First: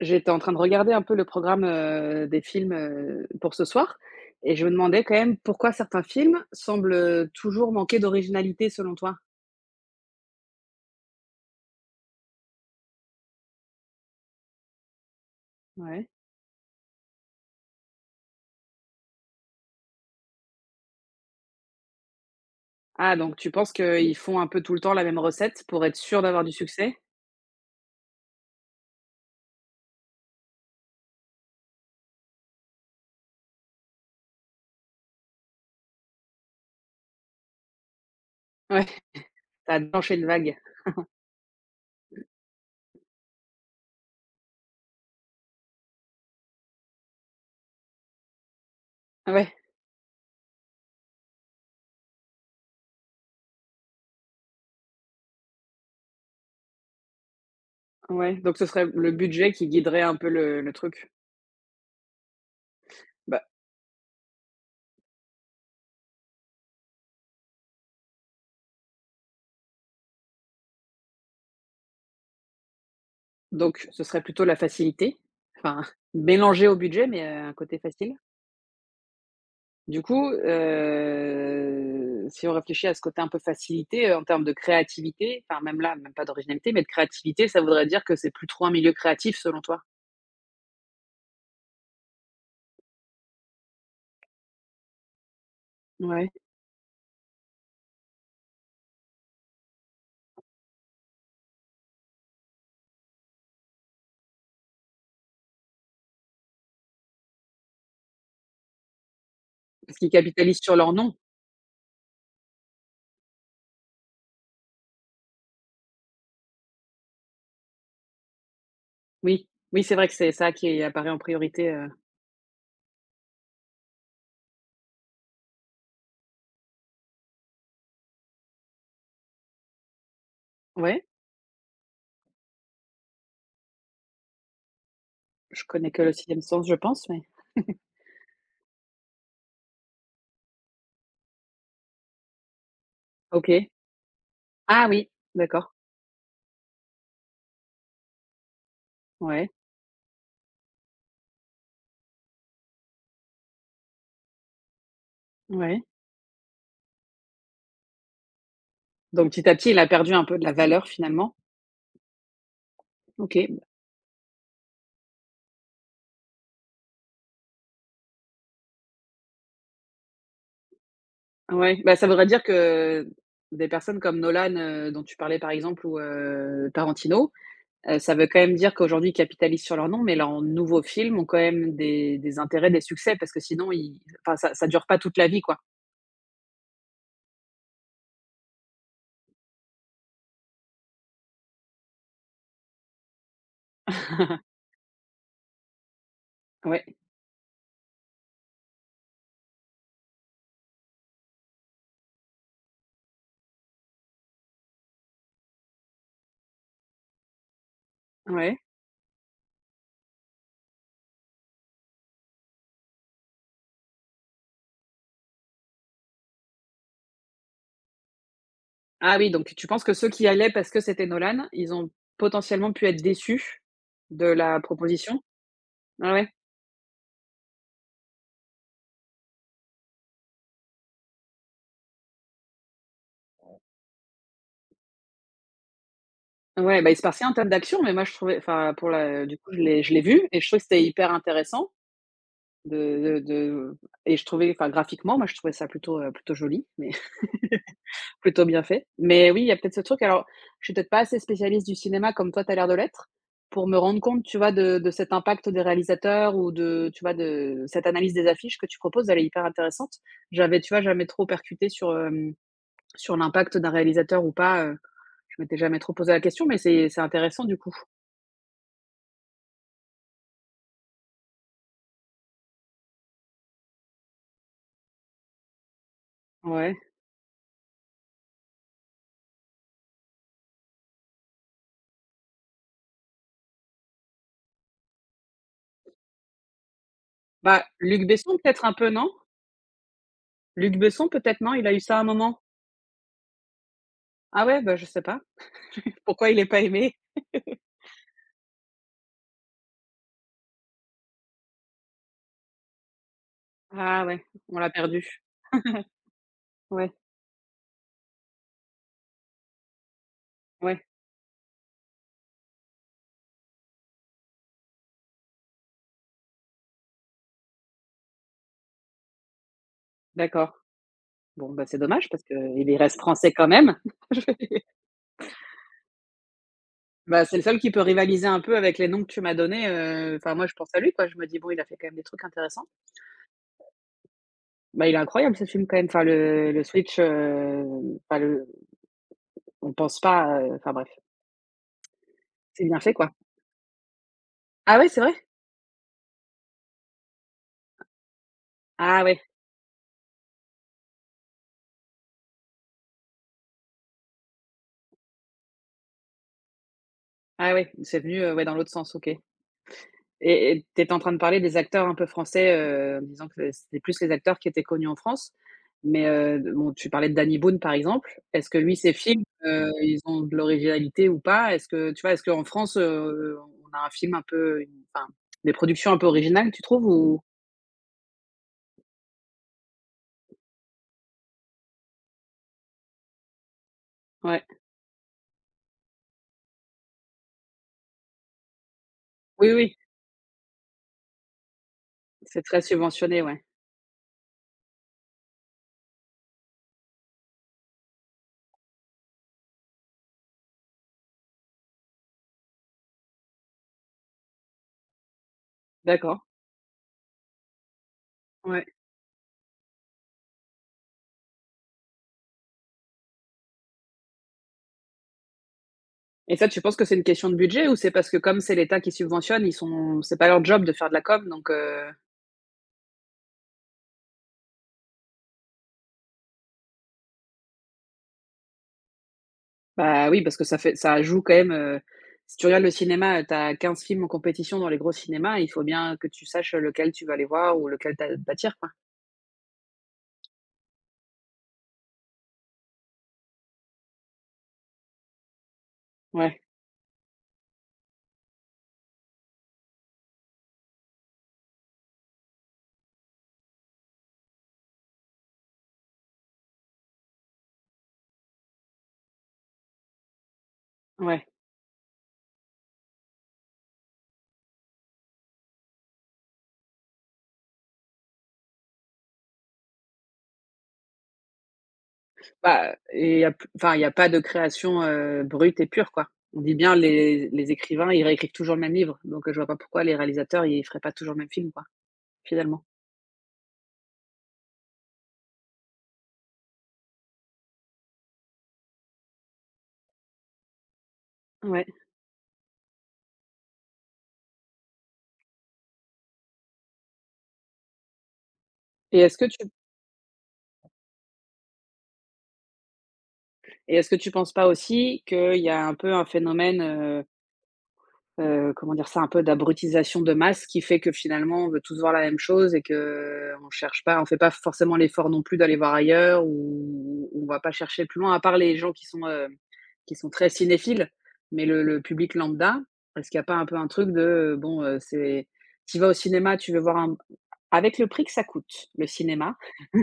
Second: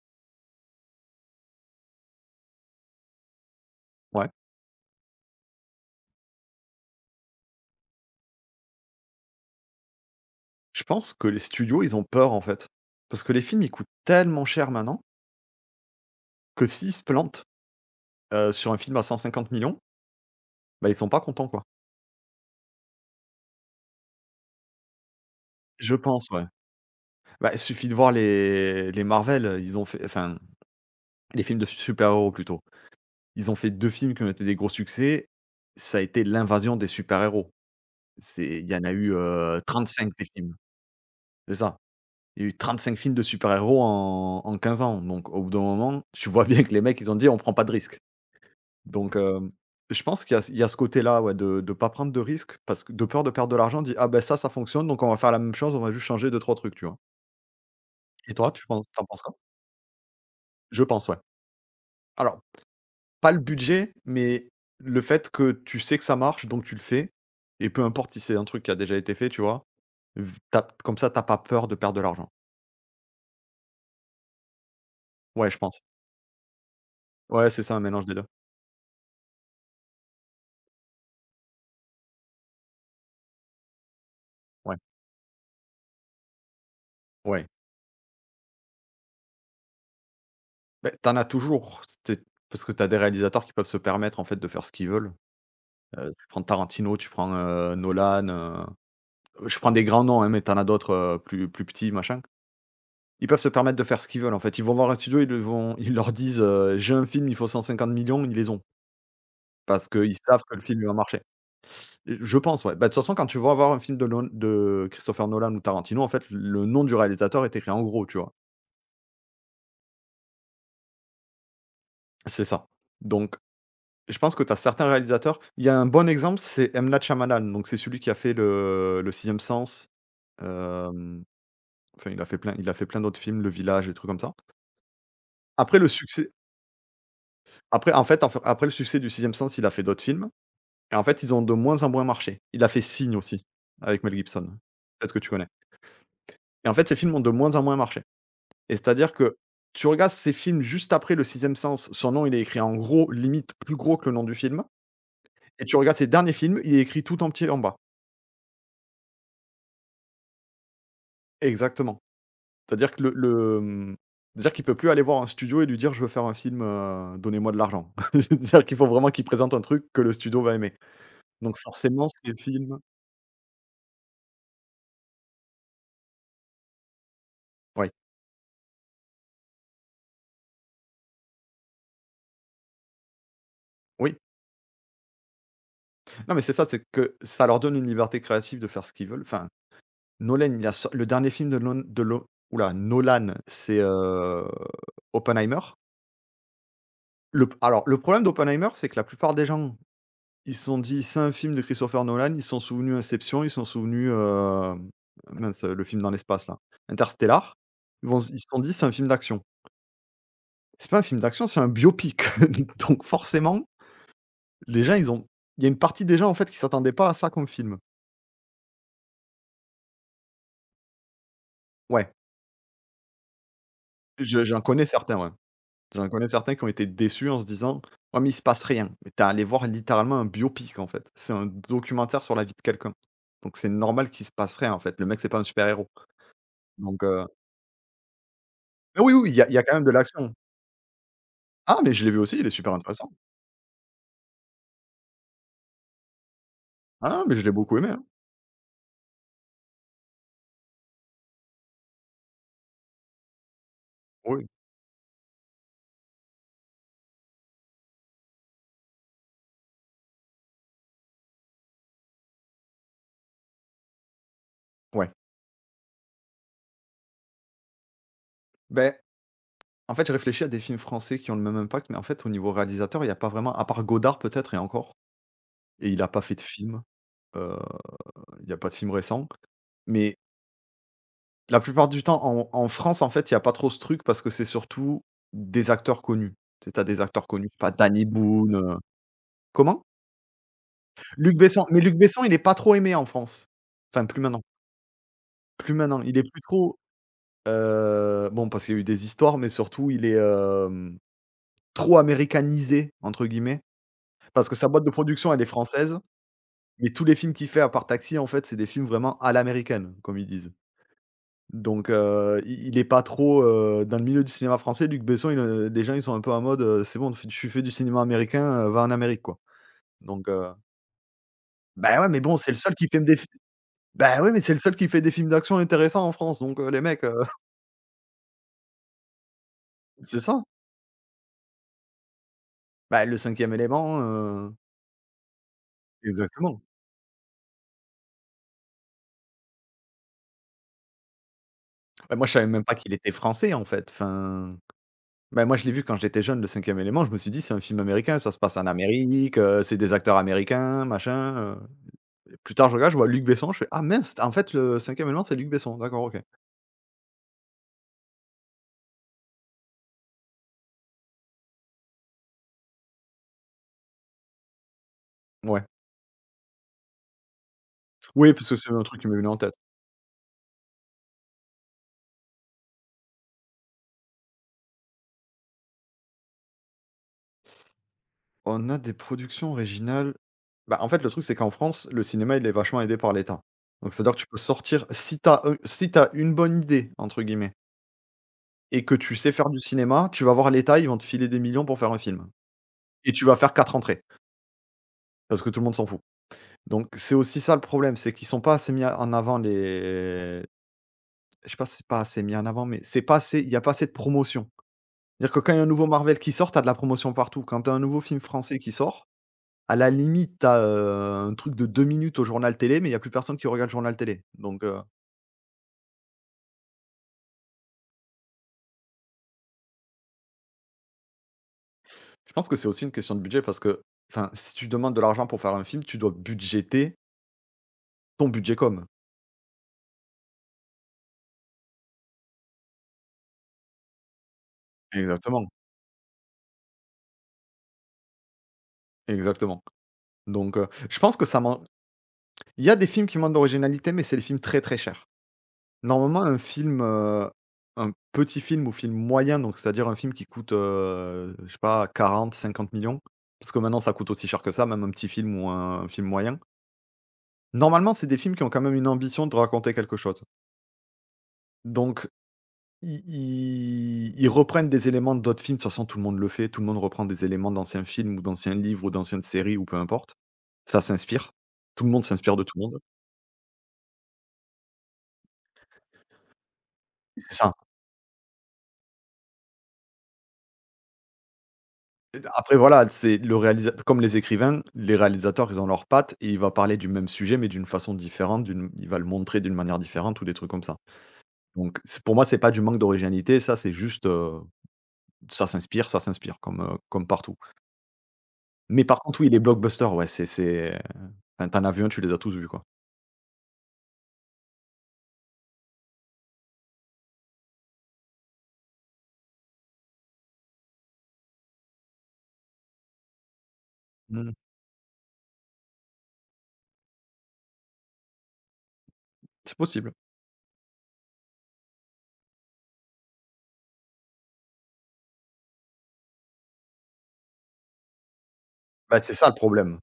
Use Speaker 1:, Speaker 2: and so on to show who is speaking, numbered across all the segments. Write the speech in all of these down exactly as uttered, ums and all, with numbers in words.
Speaker 1: J'étais en train de regarder un peu le programme, heu, des films, heu, pour ce soir
Speaker 2: Ouais.
Speaker 1: et je me demandais quand même pourquoi certains films semblent, heu, toujours manquer d'originalité selon toi?
Speaker 2: Je pense que les studios, ils ont peur, en fait. Parce que les films, ils coûtent tellement cher maintenant
Speaker 1: Ouais.
Speaker 2: que s'ils se plantent, heu, sur un film à cent cinquante millions, bah, ils sont pas contents, quoi.
Speaker 1: Ah donc tu penses qu'ils font un peu tout le temps la même recette pour
Speaker 2: Je
Speaker 1: être sûr
Speaker 2: pense, ouais.
Speaker 1: d'avoir du succès?
Speaker 2: Bah, il suffit de voir les les Marvel, ils ont fait enfin, les films de super-héros, plutôt. Ils ont fait deux films qui ont été des gros succès. Ça a été l'invasion des super-héros. C'est Il y en
Speaker 1: Ouais,
Speaker 2: a
Speaker 1: tu
Speaker 2: eu, heu,
Speaker 1: as
Speaker 2: trente-cinq
Speaker 1: déclenché
Speaker 2: des
Speaker 1: une
Speaker 2: films.
Speaker 1: vague.
Speaker 2: C'est ça. Il y a eu trente-cinq films de super-héros en en quinze ans. Donc au bout d'un moment, tu vois bien que les mecs, ils ont dit: «On prend pas de risque». Donc, hem,
Speaker 1: Ouais,
Speaker 2: je pense qu'il y a il y a ce côté-là, ouais, de de pas prendre de risques parce que de peur de perdre de l'argent, on dit: «Ah ben ça, ça fonctionne, donc on va faire la même chose, on va juste changer deux trois trucs», tu vois? Et
Speaker 1: ouais,
Speaker 2: toi,
Speaker 1: donc
Speaker 2: tu
Speaker 1: ce
Speaker 2: penses
Speaker 1: serait
Speaker 2: tu
Speaker 1: le
Speaker 2: penses quoi?
Speaker 1: budget qui guiderait un peu le le
Speaker 2: Je pense,
Speaker 1: truc?
Speaker 2: ouais. Alors, pas le
Speaker 1: Bah,
Speaker 2: budget, mais le fait que tu sais que ça marche, donc tu le fais et peu importe si c'est un truc qui a déjà été fait, tu vois? V tu comme ça, t'as pas peur de perdre de l'argent.
Speaker 1: donc ce serait plutôt la facilité?
Speaker 2: Ouais, je pense.
Speaker 1: Enfin, mélangé au budget mais, heu,
Speaker 2: Ouais,
Speaker 1: un
Speaker 2: c'est ça,
Speaker 1: côté
Speaker 2: un mélange des
Speaker 1: facile?
Speaker 2: deux.
Speaker 1: Du coup, heu, si on réfléchit à ce côté un peu facilité, heu, en termes de
Speaker 2: Ouais,
Speaker 1: créativité, enfin même là, même pas d'originalité, mais de
Speaker 2: ouais.
Speaker 1: créativité, ça voudrait dire que c'est plus trop un milieu créatif selon toi?
Speaker 2: Beh, tu as toujours, tu parce que t'as des réalisateurs qui peuvent se permettre, en fait, de faire ce qu'ils veulent. Heu, tu
Speaker 1: Ouais.
Speaker 2: prends Tarantino, tu prends, heu, Nolan. Heu, je prends des grands noms, hein, mais t'en as d'autres, heu, plus plus petits, machin. Ils peuvent se permettre de faire ce qu'ils veulent, en fait. Ils vont voir un studio, ils le vont ils leur disent, heu: «J'ai un film, il faut cent cinquante millions», ils les ont. Parce
Speaker 1: Parce qu'ils
Speaker 2: qu'ils savent que le
Speaker 1: capitalisent sur
Speaker 2: film, il va
Speaker 1: leur nom?
Speaker 2: marcher. J je pense, ouais. Bah, de toute façon, quand tu vas voir un film de Lon de Christopher Nolan ou Tarantino, en fait, le nom du réalisateur est écrit en gros, tu vois?
Speaker 1: Oui, oui, c'est vrai que c'est ça qui apparaît en priorité, heu,
Speaker 2: C'est ça. Donc je pense que tu as certains réalisateurs, il y a un bon exemple, c'est M. Night Shyamalan, donc c'est celui qui a fait le le sixième Sens.
Speaker 1: ouais,
Speaker 2: Hem Enfin, il a fait plein il a fait plein d'autres films, Le Village, des trucs comme ça.
Speaker 1: je
Speaker 2: Après le
Speaker 1: connais que le
Speaker 2: succès
Speaker 1: sixième sens, je pense, mais
Speaker 2: après en fait en fait après le succès du sixième sens, il a fait d'autres films et en fait, ils ont de moins en moins marché. Il a fait Signe aussi,
Speaker 1: OK.
Speaker 2: avec Mel Gibson.
Speaker 1: Ah oui,
Speaker 2: Peut-être que tu connais.
Speaker 1: d'accord,
Speaker 2: Et en fait, ces films ont de moins en moins marché, et c'est-à-dire que
Speaker 1: ouais.
Speaker 2: tu regardes ces films juste après le sixième sens, son nom, il est écrit en gros, limite plus gros que le nom du film, et tu
Speaker 1: Ouais.
Speaker 2: regardes ses derniers films, il est écrit tout en petit en bas.
Speaker 1: Donc petit à petit, il a perdu un peu de la valeur finalement?
Speaker 2: Exactement. C'est-à-dire que le
Speaker 1: OK.
Speaker 2: le, mmh, c'est-à-dire qu'il peut plus aller voir un studio et lui dire: «Je veux faire un film, heu, donnez-moi de l'argent». C'est-à-dire qu'il faut vraiment qu'il présente un truc que le studio va aimer. Donc
Speaker 1: Ouais, bah, ça
Speaker 2: forcément
Speaker 1: voudrait
Speaker 2: ces
Speaker 1: dire
Speaker 2: films.
Speaker 1: que des personnes comme Nolan, heu, dont tu parlais par exemple ou heu, Tarantino.
Speaker 2: Oui,
Speaker 1: Heu, ça veut quand même dire qu'aujourd'hui, ils capitalisent sur leur nom, mais leurs nouveaux films ont quand même des des intérêts, des succès parce que sinon ils
Speaker 2: oui.
Speaker 1: enfin ça ça dure pas toute la vie, quoi.
Speaker 2: Non mais c'est ça, c'est que ça leur donne une liberté créative de faire ce qu'ils veulent. Enfin, Nolan, il a sor le dernier film de Lon de Lo ouh là, Nolan, c'est, heu, Oppenheimer.
Speaker 1: Ouais,
Speaker 2: Le alors le problème d'Oppenheimer, c'est que la plupart des gens, ils se sont dit: «C'est un film de Christopher Nolan». Ils se sont souvenus Inception, ils se sont souvenus, hem, mince, euh, le film dans l'espace là, Interstellar. Ils vont s Ils se
Speaker 1: ouais.
Speaker 2: sont dit: «C'est un film d'action». C'est pas un film d'action, c'est un biopic. Donc forcément, les gens, ils ont il y a une partie des gens, en fait, qui s'attendaient pas à ça comme film.
Speaker 1: Ah oui, donc tu penses que ceux qui y allaient parce que c'était Nolan, ils ont
Speaker 2: Ouais,
Speaker 1: potentiellement pu être déçus de
Speaker 2: je j'en
Speaker 1: la
Speaker 2: connais certains,
Speaker 1: proposition?
Speaker 2: ouais. J'en
Speaker 1: Ah
Speaker 2: connais
Speaker 1: ouais?
Speaker 2: certains qui ont été déçus en se disant: «Ouais, mais il se passe rien». Mais tu allé voir littéralement un biopic, en fait. C'est un documentaire sur la vie de quelqu'un. Donc c'est normal qu'il se passe rien, en fait. Le mec, c'est pas un super héros.
Speaker 1: Ouais, bah, il se
Speaker 2: Donc.
Speaker 1: passait
Speaker 2: heu
Speaker 1: un tas d'actions, mais moi je trouvais enfin pour
Speaker 2: Ah oui,
Speaker 1: la
Speaker 2: oui, il
Speaker 1: du
Speaker 2: y a
Speaker 1: coup
Speaker 2: il y
Speaker 1: je
Speaker 2: a quand
Speaker 1: l'ai
Speaker 2: même de
Speaker 1: je l'ai vu
Speaker 2: l'action.
Speaker 1: et je trouvais que c'était hyper intéressant
Speaker 2: Ah, mais je l'ai vu aussi, il est super
Speaker 1: de
Speaker 2: intéressant.
Speaker 1: de de et je trouvais enfin graphiquement, moi je trouvais ça plutôt, heu, plutôt joli, mais
Speaker 2: Ah non, mais je l'ai beaucoup aimé, hein.
Speaker 1: plutôt bien fait. Mais oui, il y a peut-être ce truc alors, je suis peut-être pas assez spécialiste du cinéma comme toi tu as l'air de l'être, pour me rendre compte, tu
Speaker 2: Oui,
Speaker 1: vois, de de cet impact des réalisateurs ou de tu vois, de cette analyse des affiches que tu proposes, elle est hyper intéressante. J'avais, tu vois, jamais trop percuté sur, hem, sur l'impact d'un réalisateur ou pas, heu,
Speaker 2: ouais.
Speaker 1: je m'étais jamais trop posé la question, mais c'est c'est intéressant du coup.
Speaker 2: Beh, en fait, je réfléchis à des films français qui ont le même impact, mais en fait, au niveau réalisateur, il y a pas vraiment, à part Godard peut-être, et encore, et il a pas fait de
Speaker 1: Ouais.
Speaker 2: film, heu, il y a pas de film récent. Mais la plupart du temps, en en France, en fait, il y a pas trop ce truc parce que c'est surtout des acteurs connus. Tu sais, tu as des acteurs connus, je
Speaker 1: Bah,
Speaker 2: sais pas, Danny
Speaker 1: Luc Besson
Speaker 2: Boone,
Speaker 1: peut-être un
Speaker 2: heu
Speaker 1: peu, non?
Speaker 2: comment?
Speaker 1: Luc Besson
Speaker 2: Luc
Speaker 1: peut-être, non?
Speaker 2: Besson,
Speaker 1: Il a
Speaker 2: mais
Speaker 1: eu
Speaker 2: Luc
Speaker 1: ça à un
Speaker 2: Besson, il est
Speaker 1: moment?
Speaker 2: pas trop aimé en France. Enfin, plus maintenant,
Speaker 1: Ah ouais? Bah, je sais pas.
Speaker 2: plus maintenant, il est
Speaker 1: Pourquoi il
Speaker 2: plus
Speaker 1: est pas
Speaker 2: trop.
Speaker 1: aimé?
Speaker 2: Heu, bon, parce qu'il y a eu des histoires, mais surtout il est, hem, trop «américanisé» entre guillemets,
Speaker 1: Ah ouais,
Speaker 2: parce que
Speaker 1: on
Speaker 2: sa
Speaker 1: l'a
Speaker 2: boîte de
Speaker 1: perdu.
Speaker 2: production, elle est française, mais
Speaker 1: Ouais,
Speaker 2: tous les films qu'il fait à part Taxi, en fait, c'est des films vraiment à l'américaine, comme ils disent.
Speaker 1: ouais,
Speaker 2: Donc, heu, i il est pas trop, heu, dans le milieu du cinéma français, Luc Besson, il, heu, les gens, ils sont un peu en mode, heu: «C'est bon, tu fais tu fais du cinéma américain, heu, va en Amérique, quoi». Donc, heu,
Speaker 1: d'accord. Bon, bah, c'est
Speaker 2: bah, ouais,
Speaker 1: dommage
Speaker 2: mais
Speaker 1: parce
Speaker 2: bon, c'est le
Speaker 1: qu'il
Speaker 2: seul
Speaker 1: y
Speaker 2: qui
Speaker 1: reste
Speaker 2: fait des fi
Speaker 1: français quand même.
Speaker 2: bah, ouais, mais c'est le seul qui fait des films d'action intéressants en France, donc, heu, les mecs, heu,
Speaker 1: Bah, c'est le seul qui peut rivaliser un peu avec les noms que tu m'as donnés, heu,
Speaker 2: c'est
Speaker 1: enfin
Speaker 2: ça.
Speaker 1: moi je pense à lui quoi, je me dis: «Bon il a fait quand même des trucs intéressants».
Speaker 2: Bah, Le Cinquième Élément, heu
Speaker 1: Bah, il est incroyable ce film quand même, enfin le
Speaker 2: Exactement.
Speaker 1: le switch, heu, enfin le on pense pas, heu, enfin bref,
Speaker 2: Bah, moi, je savais même
Speaker 1: c'est
Speaker 2: pas
Speaker 1: bien
Speaker 2: qu'il
Speaker 1: fait
Speaker 2: était
Speaker 1: quoi.
Speaker 2: français, en fait. Enfin,
Speaker 1: Ah ouais, c'est vrai?
Speaker 2: ben moi, je l'ai vu quand j'étais jeune, Le Cinquième Élément, je me suis dit: «C'est un film américain, ça se passe en
Speaker 1: Ah ouais,
Speaker 2: Amérique, heu, c'est des acteurs américains, machin, heu». Plus tard, je regarde, je vois Luc Besson, je fais: «Ah mince, en fait, Le Cinquième Élément, c'est Luc Besson, d'accord, OK».
Speaker 1: ah ouais, c'est venu, heu, ouais dans l'autre sens, OK. Et et tu étais en train de parler des acteurs un peu français, heu, en disant que c'était plus les acteurs qui étaient connus en France.
Speaker 2: Ouais.
Speaker 1: Mais, heu, bon, tu parlais de Danny Boone, par exemple.
Speaker 2: Oui, parce
Speaker 1: Est-ce
Speaker 2: que
Speaker 1: que
Speaker 2: c'est
Speaker 1: lui,
Speaker 2: un
Speaker 1: ses
Speaker 2: truc qui m'est
Speaker 1: films,
Speaker 2: venu en tête.
Speaker 1: heu, ils ont de l'originalité ou pas? Est-ce que tu vois, est-ce qu'en France, heu, on a un film un peu une enfin, des productions un peu originales, tu trouves ou?
Speaker 2: On a des productions originales. Bah, en fait, le truc, c'est qu'en France, le cinéma, il est vachement aidé par l'État. Donc c'est-à-dire que tu peux
Speaker 1: Ouais.
Speaker 2: sortir si t'as un si t'as «une bonne idée» entre guillemets, et que tu sais faire
Speaker 1: Oui,
Speaker 2: du
Speaker 1: oui,
Speaker 2: cinéma, tu vas voir l'État, ils vont te filer des millions pour faire un film
Speaker 1: c'est très
Speaker 2: et
Speaker 1: subventionné,
Speaker 2: tu vas
Speaker 1: ouais.
Speaker 2: faire quatre entrées. Parce que tout le monde s'en fout. Donc c'est aussi ça le problème, c'est qu'ils sont pas assez mis en avant les je sais pas si c'est pas assez mis en avant, mais c'est pas assez il y a pas assez de promotion. C'est-à-dire que quand il y a un nouveau Marvel
Speaker 1: D'accord,
Speaker 2: qui sort, t'as de la promotion partout. Quand t'as un nouveau film français
Speaker 1: ouais.
Speaker 2: qui sort, à la limite, t'as as, un truc de deux minutes au journal télé, mais il y a plus personne qui regarde le journal télé. Donc, heu,
Speaker 1: Et ça, tu penses que c'est une question de budget ou c'est parce que comme c'est l'État qui subventionne, ils sont c'est pas leur job de faire de la com, donc, heu.
Speaker 2: je pense que c'est aussi une question de budget parce que, enfin, si tu demandes de l'argent pour faire un film, tu dois budgéter ton budget com.
Speaker 1: Bah, oui, parce que ça fait ça joue quand même, heu, si tu regardes le cinéma, heu, tu as quinze films en compétition dans les gros cinémas,
Speaker 2: Exactement,
Speaker 1: il faut bien que tu saches, lequel tu vas aller voir ou lequel t'a t'attire, quoi.
Speaker 2: exactement. Donc, heu, je pense que ça manque il y a des films qui manquent d'originalité, mais c'est des films très, très chers. Normalement, un
Speaker 1: Ouais,
Speaker 2: film, heu, un petit film ou film moyen, donc c'est-à-dire un film qui coûte, heu, je sais pas, quarante, cinquante millions, parce que maintenant ça coûte aussi cher que ça, même un petit film ou un film moyen. Normalement, c'est des films qui ont quand même une ambition de raconter quelque chose.
Speaker 1: ouais.
Speaker 2: Donc i i ils reprennent des éléments d'autres films, de toute façon tout le monde le fait, tout le monde reprend des éléments d'anciens films ou d'anciens livres ou d'anciennes séries ou peu importe. Ça s'inspire. Tout le monde s'inspire de tout le
Speaker 1: Bah,
Speaker 2: monde.
Speaker 1: et y a p enfin, il y a pas de création, heu, brute et pure, quoi. On dit bien les
Speaker 2: C'est
Speaker 1: les
Speaker 2: ça.
Speaker 1: écrivains, ils réécrivent toujours le même livre, donc heu, je vois pas pourquoi les réalisateurs, ils feraient pas toujours le même film, quoi,
Speaker 2: Après
Speaker 1: finalement.
Speaker 2: voilà, c'est le réalisa comme les écrivains, les réalisateurs, ils ont leurs pattes et il va parler du même sujet, mais d'une façon différente, d'une il va le montrer d'une manière différente ou des trucs comme ça.
Speaker 1: Ouais
Speaker 2: Donc c'est pour moi, c'est pas du manque d'originalité, ça c'est juste, heu, ça s'inspire ça s'inspire comme, heu, comme partout. Mais par
Speaker 1: et est-ce
Speaker 2: contre
Speaker 1: que
Speaker 2: oui, les
Speaker 1: tu
Speaker 2: blockbusters, ouais, c'est c'est enfin, tu en as vu un, tu les as tous vus, quoi.
Speaker 1: et est-ce que tu penses pas aussi qu'il y a un peu un phénomène, heu, comment dire ça? Un peu d'abrutisation de masse qui fait que finalement on veut tous voir la même chose et que on cherche pas on fait pas
Speaker 2: Mmh.
Speaker 1: forcément l'effort non plus d'aller voir ailleurs ou on va pas chercher plus loin à part les gens qui sont, heu,
Speaker 2: C'est possible.
Speaker 1: qui sont très cinéphiles, mais le le public lambda, est-ce qu'il y a pas un peu un truc de, heu, bon, heu, c'est tu vas au cinéma, tu veux voir un avec le prix que ça coûte, le
Speaker 2: Bah, c'est ça le
Speaker 1: cinéma,
Speaker 2: problème.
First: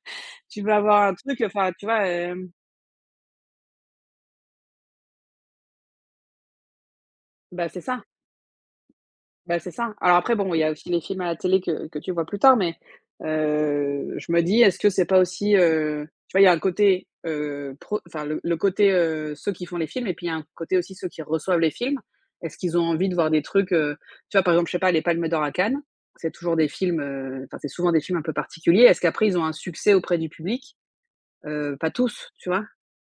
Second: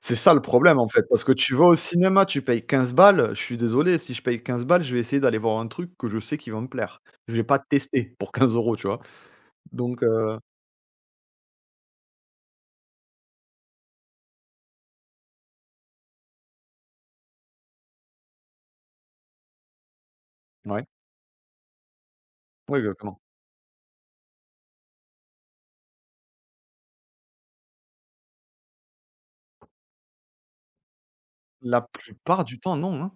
Speaker 2: C'est ça le
Speaker 1: tu veux
Speaker 2: problème, en
Speaker 1: avoir
Speaker 2: fait,
Speaker 1: un
Speaker 2: parce que
Speaker 1: truc,
Speaker 2: tu vas
Speaker 1: enfin,
Speaker 2: au
Speaker 1: tu vois,
Speaker 2: cinéma, tu
Speaker 1: hem?
Speaker 2: payes quinze balles, je suis désolé, si je paye quinze balles, je vais essayer d'aller voir un truc que je sais qui va me plaire. Je vais pas
Speaker 1: Bah, c'est ça.
Speaker 2: tester pour quinze euros, tu vois?
Speaker 1: Bah, c'est ça.
Speaker 2: Donc
Speaker 1: Alors après,
Speaker 2: heu,
Speaker 1: bon, il y a aussi les films à la télé que que tu vois plus tard, mais heu, je me dis: «Est-ce que c'est pas aussi, heu» tu vois, il y a un côté, heu, pro enfin le le côté, heu, ceux qui font les films et puis il y a un côté
Speaker 2: ouais,
Speaker 1: aussi ceux qui reçoivent les films. Est-ce qu'ils
Speaker 2: ouais,
Speaker 1: ont envie de
Speaker 2: exactement.
Speaker 1: voir des trucs, heu, tu vois, par exemple, je sais pas, les Palmes d'or à Cannes, c'est toujours des films, heu, enfin, c'est souvent des films un peu particuliers. Est-ce qu'après ils ont un succès auprès du public? Heu,
Speaker 2: La
Speaker 1: pas tous,
Speaker 2: plupart
Speaker 1: tu
Speaker 2: du
Speaker 1: vois?
Speaker 2: temps, non, hein.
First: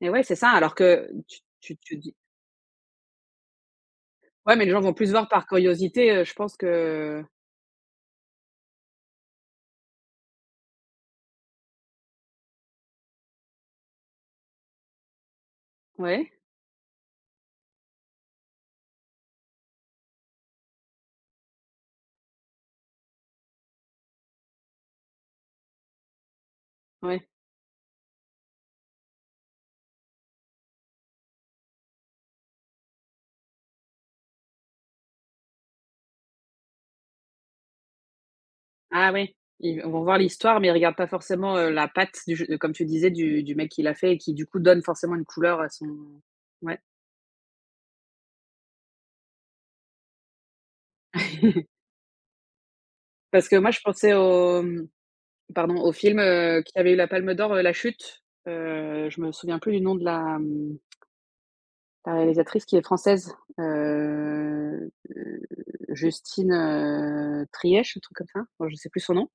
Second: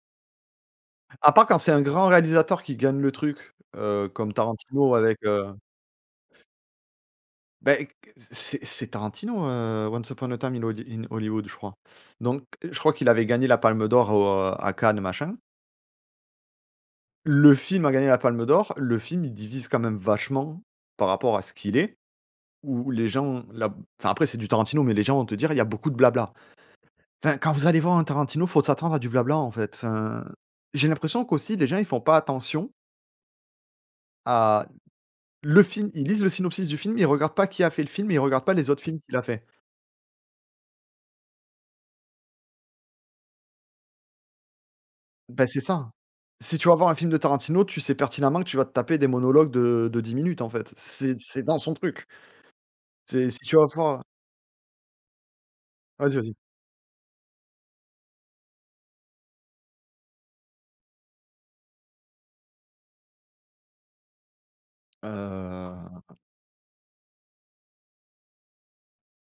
Speaker 1: Mais ouais, c'est ça, alors que
Speaker 2: À
Speaker 1: tu
Speaker 2: part quand c'est
Speaker 1: tu
Speaker 2: un
Speaker 1: tu
Speaker 2: grand
Speaker 1: dis
Speaker 2: réalisateur qui gagne le truc, heu, comme
Speaker 1: ouais, mais les gens
Speaker 2: Tarantino
Speaker 1: vont plus
Speaker 2: avec,
Speaker 1: voir
Speaker 2: heu,
Speaker 1: par curiosité, heu, je pense que
Speaker 2: beh, c'est c'est Tarantino, heu, Once Upon a Time in Holly in Hollywood, je crois. Donc, je crois qu'il avait gagné la Palme d'or au euh, à Cannes, machin.
Speaker 1: ouais,
Speaker 2: Le film a gagné la Palme d'or, le film il divise quand même vachement par rapport à ce qu'il est, où les gens la enfin après c'est du Tarantino, mais les gens vont te dire: «Il y a beaucoup de blabla».
Speaker 1: ouais.
Speaker 2: Enfin, quand vous allez voir un Tarantino, faut s'attendre à du blabla en fait. Enfin, j'ai l'impression qu'aussi les gens ils font pas attention à le film, ils lisent le synopsis du film, ils regardent pas qui a fait le film, ils regardent pas les autres films
Speaker 1: Ah
Speaker 2: qu'il a
Speaker 1: ouais,
Speaker 2: fait.
Speaker 1: ils vont voir l'histoire, mais ils regardent pas forcément, heu, la patte du jeu comme tu disais du du mec qui l'a fait et qui du coup donne forcément une
Speaker 2: Ben c'est
Speaker 1: couleur à son
Speaker 2: ça. Si tu vas
Speaker 1: ouais.
Speaker 2: voir un film de Tarantino, tu sais pertinemment que tu vas te taper des monologues de de dix minutes en fait. C'est c'est dans son truc. C'est si
Speaker 1: Parce
Speaker 2: tu
Speaker 1: que
Speaker 2: vas
Speaker 1: moi je
Speaker 2: voir
Speaker 1: pensais au, mmh, pardon, au
Speaker 2: Vas-y,
Speaker 1: film,
Speaker 2: vas-y.
Speaker 1: heu, qui avait eu la Palme d'or, heu, La Chute, heu, je me souviens plus du nom de la, mmh, la réalisatrice qui est française, heu, heu,
Speaker 2: Heu,
Speaker 1: Justine, heu, Trièche, un truc comme ça? Bon je sais plus son nom,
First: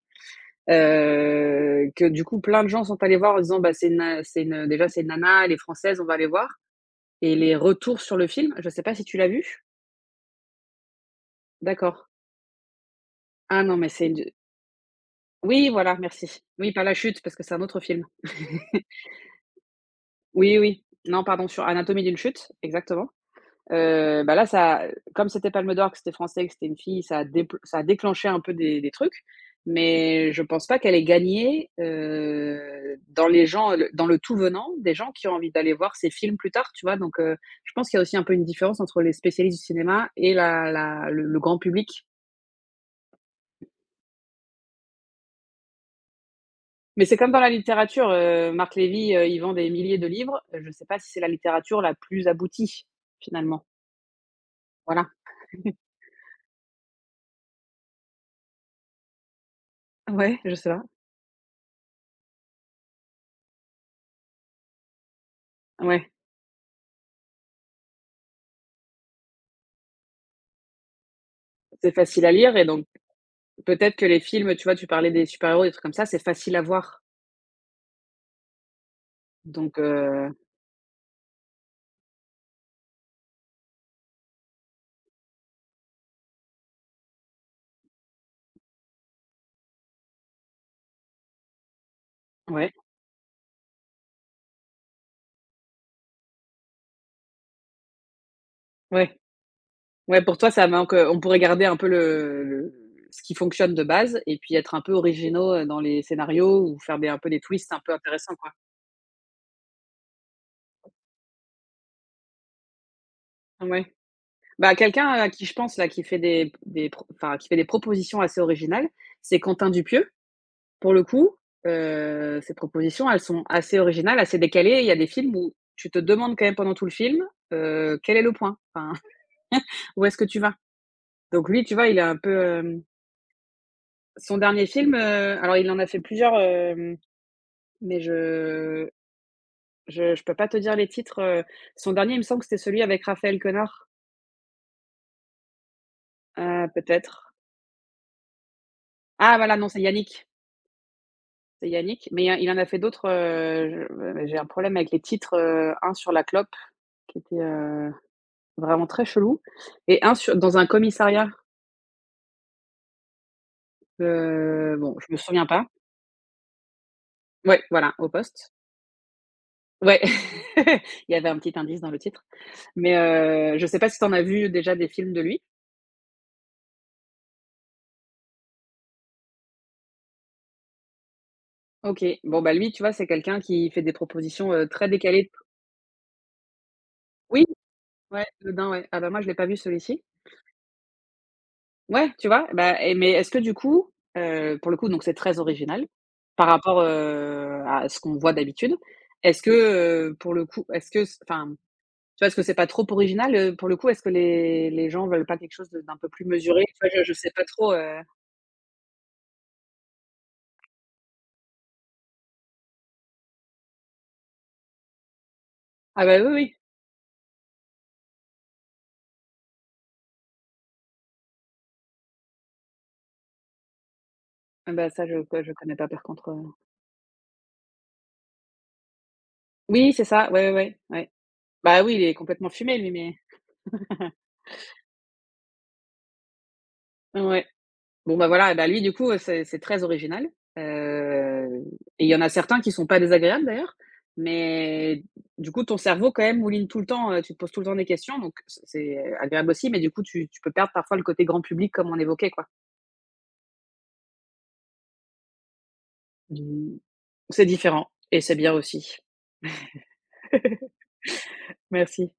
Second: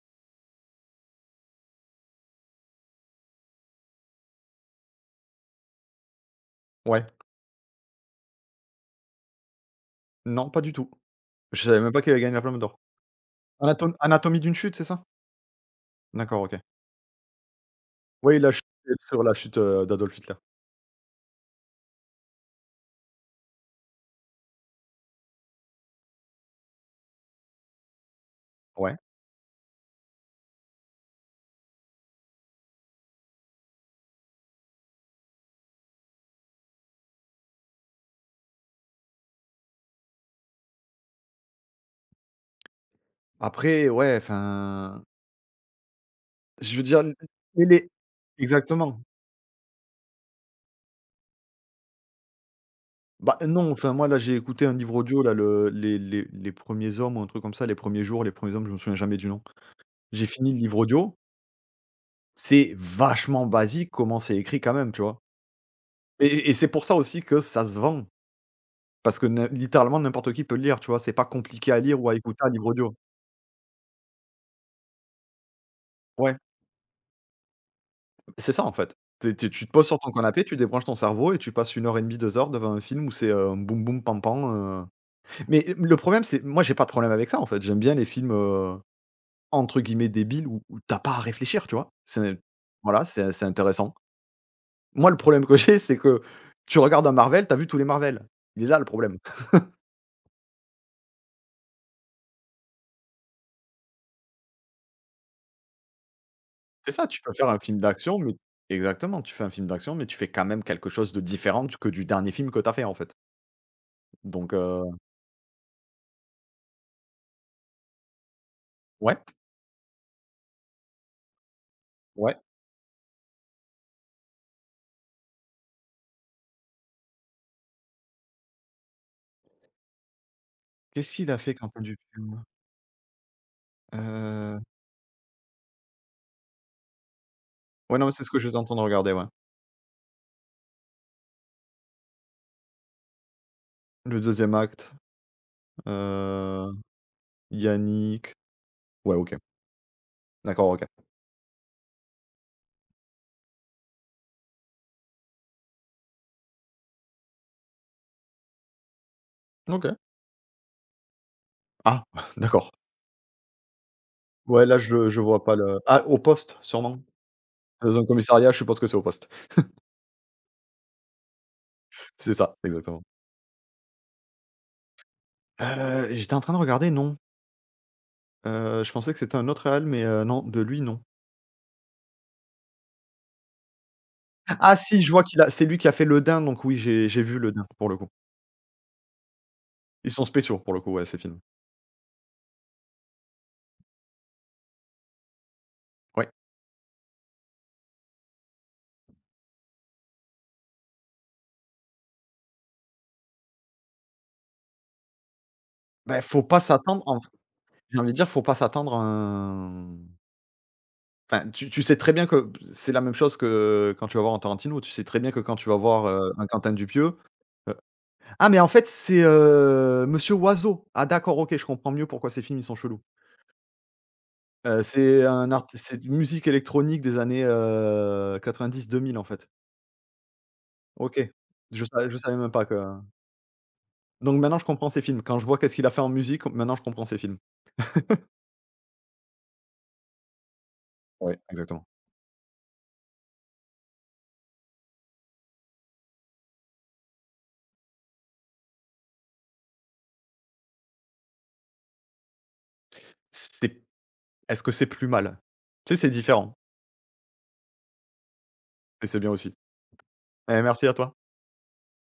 Speaker 1: heu, que du coup plein de gens sont allés voir en disant: «Bah c'est une, heu, c'est une, heu, déjà c'est une nana, elle est française, on va aller voir».
Speaker 2: ouais.
Speaker 1: Et les retours sur le film, je sais pas si tu l'as vu?
Speaker 2: Non, pas du tout. Je savais même
Speaker 1: D'accord.
Speaker 2: pas qu'il avait gagné la Palme d'or.
Speaker 1: Ah non, mais
Speaker 2: Anatom
Speaker 1: c'est une
Speaker 2: Anatomie d'une chute, c'est ça?
Speaker 1: oui, voilà, merci.
Speaker 2: D'accord, OK.
Speaker 1: Oui, pas La Chute, parce que c'est un autre film.
Speaker 2: Oui, la chute sur la chute, heu, d'Adolf Hitler.
Speaker 1: Oui, oui. Non, pardon, sur Anatomie d'une chute, exactement. Heu, bah, là, ça comme c'était Palme d'or, que c'était français, que c'était une fille, ça a dépl ça a déclenché un peu des des
Speaker 2: Ouais.
Speaker 1: trucs, mais je pense pas qu'elle ait gagné, heu, dans les gens, le dans le tout venant, des gens qui ont envie d'aller voir ces films plus tard, tu vois? Donc heu, je pense qu'il y a aussi un peu une différence entre les spécialistes du cinéma et la la le le grand public.
Speaker 2: Après, ouais, enfin, je veux dire,
Speaker 1: Mais c'est comme dans la
Speaker 2: mais les
Speaker 1: littérature, heu, Marc
Speaker 2: exactement.
Speaker 1: Lévy, heu, il vend des milliers de livres. Euh, Je sais pas si c'est la littérature la plus aboutie,
Speaker 2: Bah,
Speaker 1: finalement.
Speaker 2: non, enfin, moi, là, j'ai écouté un livre
Speaker 1: Voilà.
Speaker 2: audio, là, le les les les premiers hommes ou un truc comme ça, les premiers jours, les premiers hommes, je me souviens jamais du nom. J'ai
Speaker 1: Ouais.
Speaker 2: fini
Speaker 1: Je
Speaker 2: le
Speaker 1: sais
Speaker 2: livre
Speaker 1: pas.
Speaker 2: audio, c'est vachement basique comment c'est écrit quand même, tu vois?
Speaker 1: Ouais,
Speaker 2: Et et et c'est pour ça aussi que ça se vend, parce que nim littéralement n'importe qui peut le lire, tu vois? C'est pas compliqué à
Speaker 1: c'est
Speaker 2: lire ou à
Speaker 1: facile à
Speaker 2: écouter un
Speaker 1: lire et
Speaker 2: livre
Speaker 1: donc
Speaker 2: audio.
Speaker 1: peut-être que les films, tu vois, tu parlais des super-héros, des trucs comme ça, c'est
Speaker 2: Ouais.
Speaker 1: facile à voir.
Speaker 2: C'est ça en fait. Tu es tu te
Speaker 1: Donc
Speaker 2: poses sur ton
Speaker 1: heu,
Speaker 2: canapé, tu débranches ton cerveau et tu passes une heure et demie, deux heures devant un film où c'est, heu, boum boum pam pam, heu, mais euh, le problème c'est moi j'ai pas de problème avec ça en fait. J'aime bien les films, heu, entre guillemets «débiles» où où tu pas à réfléchir, tu vois? C'est
Speaker 1: ouais,
Speaker 2: voilà, c'est c'est intéressant. Moi le problème que j'ai c'est que tu regardes un Marvel, t'as vu tous les Marvel. Il est là le problème.
Speaker 1: ouais, ouais, pour toi, ça manque, heu, on pourrait garder un peu le le ce qui fonctionne de base et puis être un peu originaux, heu, dans les scénarios ou
Speaker 2: C'est
Speaker 1: faire
Speaker 2: ça,
Speaker 1: des un
Speaker 2: tu
Speaker 1: peu
Speaker 2: peux
Speaker 1: des
Speaker 2: faire un
Speaker 1: twists
Speaker 2: film
Speaker 1: un peu
Speaker 2: d'action mais
Speaker 1: intéressants, quoi?
Speaker 2: exactement, tu fais un film d'action mais tu fais quand même quelque chose de différent que du dernier film que t'as fait en fait.
Speaker 1: Ouais.
Speaker 2: Donc
Speaker 1: Bah,
Speaker 2: heu,
Speaker 1: quelqu'un à qui je pense là, qui fait des des pro enfin, qui fait des propositions assez originales,
Speaker 2: ouais,
Speaker 1: c'est Quentin Dupieux, pour le coup.
Speaker 2: ouais.
Speaker 1: Heu, ses propositions, elles sont assez originales, assez décalées. Il y a des films où tu te demandes quand même pendant tout le film, heu, quel est le point? Enfin, où est-ce que tu vas?
Speaker 2: Qu'est-ce qu'il a
Speaker 1: Donc
Speaker 2: fait
Speaker 1: lui, tu
Speaker 2: Quentin
Speaker 1: vois, il est un
Speaker 2: Dupieux?
Speaker 1: peu, hem son
Speaker 2: Heu,
Speaker 1: dernier film, heu, alors il en a fait plusieurs, hem,
Speaker 2: ouais,
Speaker 1: mais
Speaker 2: non, mais c'est ce que j'étais en train de
Speaker 1: je
Speaker 2: regarder, ouais.
Speaker 1: je je peux pas te dire les titres, heu. Son dernier, il me semble que c'était celui avec Raphaël Quenard,
Speaker 2: Le deuxième acte,
Speaker 1: heu,
Speaker 2: heu,
Speaker 1: peut-être.
Speaker 2: Yannick. Ouais, OK.
Speaker 1: Ah voilà, non, c'est Yannick.
Speaker 2: D'accord, OK.
Speaker 1: C'est Yannick, mais il il en a fait d'autres, heu, je j'ai un problème avec les titres, heu, un sur la clope qui était, heu, vraiment très chelou
Speaker 2: OK.
Speaker 1: et un sur dans un commissariat,
Speaker 2: Ah! D'accord. Ouais, là,
Speaker 1: heu, bon, je
Speaker 2: je
Speaker 1: me
Speaker 2: je vois
Speaker 1: souviens
Speaker 2: pas
Speaker 1: pas.
Speaker 2: le Ah, Au Poste, sûrement?
Speaker 1: Ouais, voilà,
Speaker 2: Dans un
Speaker 1: au
Speaker 2: commissariat,
Speaker 1: poste.
Speaker 2: je suppose que c'est Au Poste.
Speaker 1: Ouais, il y avait un petit indice dans le titre,
Speaker 2: C'est ça,
Speaker 1: mais
Speaker 2: exactement.
Speaker 1: heu, je sais pas si tu en as vu déjà des films de lui?
Speaker 2: Heu, j'étais en train de regarder, non. Heu, je pensais que c'était un autre réal, mais heu, non, de lui, non.
Speaker 1: OK, bon, bah, lui, tu vois, c'est quelqu'un qui fait des propositions, heu,
Speaker 2: Ah
Speaker 1: très
Speaker 2: si, je vois
Speaker 1: décalées.
Speaker 2: qu'il a c'est lui qui a fait Le Dain, donc oui, j'ai j'ai vu
Speaker 1: Oui,
Speaker 2: Le Dain, pour le coup.
Speaker 1: ouais, Dodin, ouais. Ah, bah, moi, je l'ai pas vu celui-ci.
Speaker 2: Ils sont spéciaux, pour le coup, ouais, ces films.
Speaker 1: Ouais, tu vois? Bah et mais est-ce que du coup, heu, pour le coup, donc c'est très original
Speaker 2: Ouais.
Speaker 1: par rapport, heu, à ce qu'on voit d'habitude. Est-ce que, heu, pour le coup, est-ce que s enfin, tu vois, est-ce que c'est pas trop original, heu, pour le coup? Est-ce que les les gens veulent pas quelque chose de d'un peu
Speaker 2: ben
Speaker 1: plus
Speaker 2: faut pas
Speaker 1: mesuré? Tu vois,
Speaker 2: s'attendre
Speaker 1: je je
Speaker 2: en
Speaker 1: sais pas trop,
Speaker 2: J'ai
Speaker 1: heu
Speaker 2: envie de dire, faut pas s'attendre à un, enfin, tu tu sais très bien que c'est la même chose que quand tu vas voir un Tarantino. Tu sais très bien que quand tu vas voir,
Speaker 1: ah bah, oui,
Speaker 2: heu, un
Speaker 1: oui.
Speaker 2: Quentin Dupieux, heu: «Ah mais en fait c'est, heu, Monsieur Oiseau. Ah d'accord, OK, je comprends mieux pourquoi ces films ils sont chelous».
Speaker 1: Ah
Speaker 2: Heu,
Speaker 1: bah, ça
Speaker 2: c'est
Speaker 1: je co
Speaker 2: un
Speaker 1: je
Speaker 2: art
Speaker 1: connais pas par
Speaker 2: c'est de
Speaker 1: contre, heu
Speaker 2: musique électronique des années, heu, quatre-vingt-dix-deux mille en fait.
Speaker 1: oui, c'est ça, ouais, ouais, ouais, ouais.
Speaker 2: OK.
Speaker 1: Bah,
Speaker 2: Je
Speaker 1: oui, il
Speaker 2: savais
Speaker 1: est
Speaker 2: je savais
Speaker 1: complètement
Speaker 2: même pas que
Speaker 1: fumé lui, mais
Speaker 2: donc maintenant je comprends ses films. Quand je vois qu'est-ce qu'il a fait en musique, maintenant je comprends ses films.
Speaker 1: ouais. Bon, bah, voilà, bah, lui du coup, heu, c'est c'est très original,
Speaker 2: Oui,
Speaker 1: heu
Speaker 2: exactement.
Speaker 1: et il y en a certains qui sont pas désagréables d'ailleurs, mais du coup, ton cerveau quand même mouline tout le temps, heu, tu te poses tout le temps des questions donc c c'est agréable aussi, mais du coup, tu tu peux perdre parfois le côté grand public comme on évoquait quoi.
Speaker 2: C'est est-ce que c'est plus mal? Tu sais, c'est différent
Speaker 1: Du c'est différent et c'est bien aussi.
Speaker 2: et c'est bien aussi. Eh merci à toi.
Speaker 1: Merci.